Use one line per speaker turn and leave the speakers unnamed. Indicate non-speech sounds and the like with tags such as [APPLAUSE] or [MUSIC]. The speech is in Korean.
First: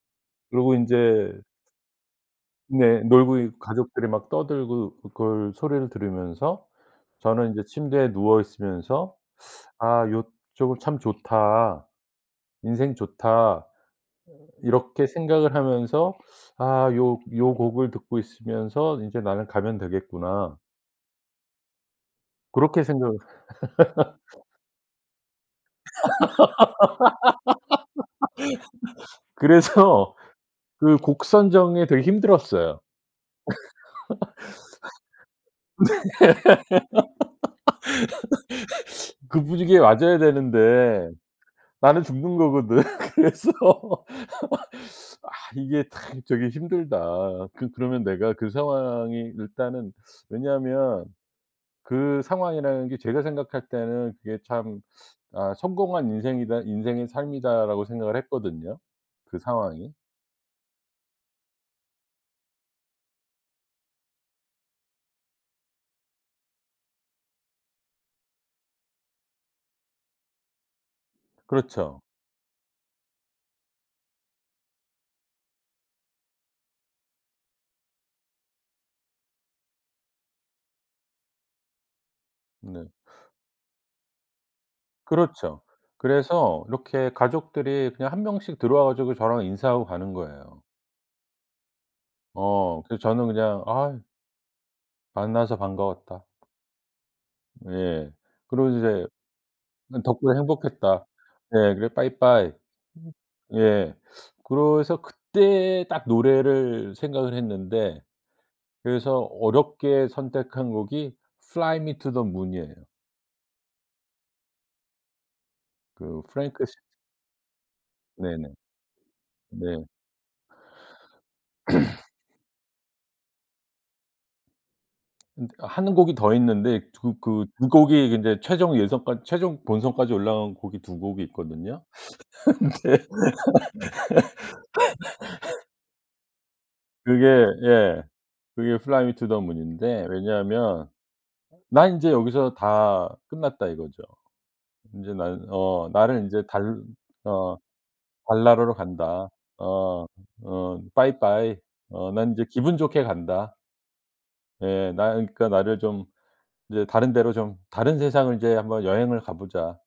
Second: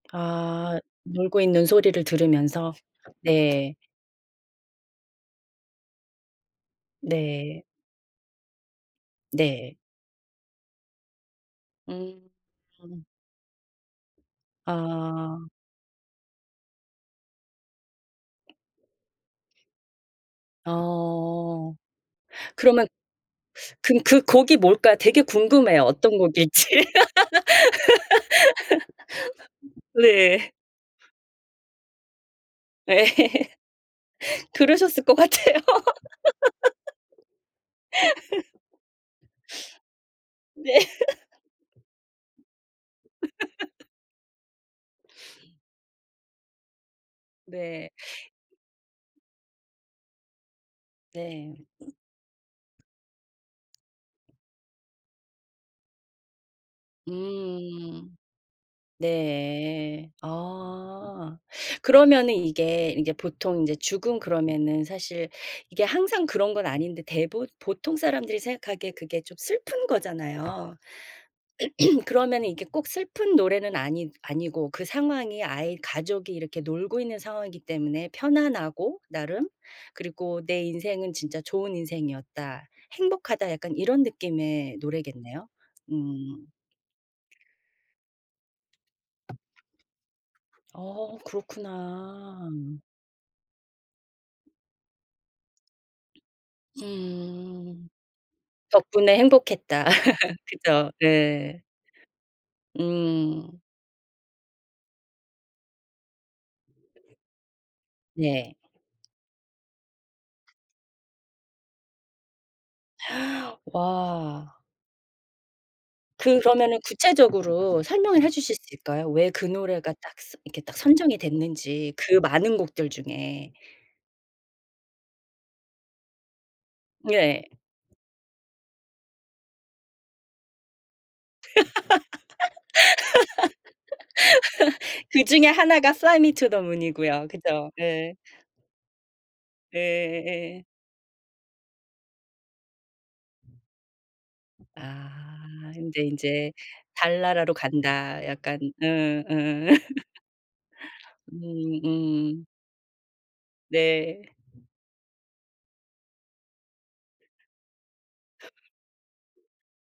그러고
아. 놀고
인제
있는 소리를 들으면서.
네. 놀고
네.
가족들이 막 떠들고 그걸 소리를 들으면서 저는
네.
인제 침대에 누워 있으면서
네.
'아 요쪽은 참 좋다.
음
인생
음.
좋다.' 이렇게
아.
생각을 하면서 '아 요 요 곡을 듣고 있으면서 인제 나는 가면 되겠구나.'
아 어.
그렇게
그러면
생각
근 그
[LAUGHS]
곡이 뭘까 되게 궁금해요, 어떤 곡일지.
[LAUGHS]
[LAUGHS]
그래서
네.
그 곡 선정에 되게 힘들었어요.
네. [LAUGHS] 그러셨을 것 같아요.
[LAUGHS] 네. [LAUGHS] 그 분위기에 맞아야
[LAUGHS] [SNIFFS] 네.
되는데 나는 죽는 거거든. [LAUGHS] 그래서
[LAUGHS]
[LAUGHS] '아 이게 참 저기 힘들다.' 그
네.
그러면 내가 그 상황이 일단은 왜냐하면
네.
그 상황이라는 게 제가 생각할 때는 그게 참 '아 성공한 인생이다. 인생의 삶이다.'라고
음.
생각을 했거든요, 그 상황이.
네. 아. 그러면 이게 보통 이제 죽음 그러면은 사실 이게 항상 그런 건 아닌데 대부 보통 사람들이 생각하기에 그게 좀 슬픈 거잖아요.
그렇죠.
[CLEARS THROAT] 그러면 이게 꼭 슬픈 노래는 아니 아니고 그 상황이 아이 가족이 이렇게 놀고 있는 상황이기 때문에 편안하고 나름, 그리고 '내 인생은 진짜 좋은 인생이었다.
네.
행복하다.' 약간 이런 느낌의 노래겠네요.
그렇죠.
음.
그래서 이렇게 가족들이 그냥 1 명씩 들어와 가지고 저랑 인사하고 가는 거예요.
어 그렇구나.
어. 그래서 저는 그냥 "아" "만나서 반가웠다."
음.
예. 그리고 이제
"덕분에 행복했다."
"덕분에
[LAUGHS] 그죠.
행복했다."
네.
예. "그래 빠이빠이."
음.
예. 그래서 그때 딱 노래를 생각을 했는데
예.
그래서 어렵게 선택한 곡이 fly me to the moon이에요.
[GASPS] 와.
그 프랭크 시
그러면은 구체적으로 설명을 해
네네.
주실 수 있을까요? 왜 그
네.
노래가 딱 스 이렇게 딱 선정이 됐는지,
[CLEARS THROAT]
그 많은 곡들 중에.
음 1 곡이 더 있는데 그
예.
그 2 곡이 인제 최종 예선까지 최종 본선까지 올라간 곡이 2 곡이 있거든요. 근데
[LAUGHS] 그중에 1 가 fly me to the
[LAUGHS] 그게
moon이고요. 그죠.
예.
네.
그게 fly me to the moon
예.
인데
예.
왜냐하면 '난 인제 여기서 다 끝났다.' 이거죠. '인제 나는
아.
어
근데
나는 인제
인제
달
달나라로
어
간다, 약간
달나라로
응
간다.
응. [LAUGHS]
어 어
음.
빠이빠이. 어 난 이제
음.
기분 좋게 간다.'
네.
예. '나는 그러니까 나를 좀 이제 다른 데로 좀 다른 세상을 이제 한번 여행을 가 보자.'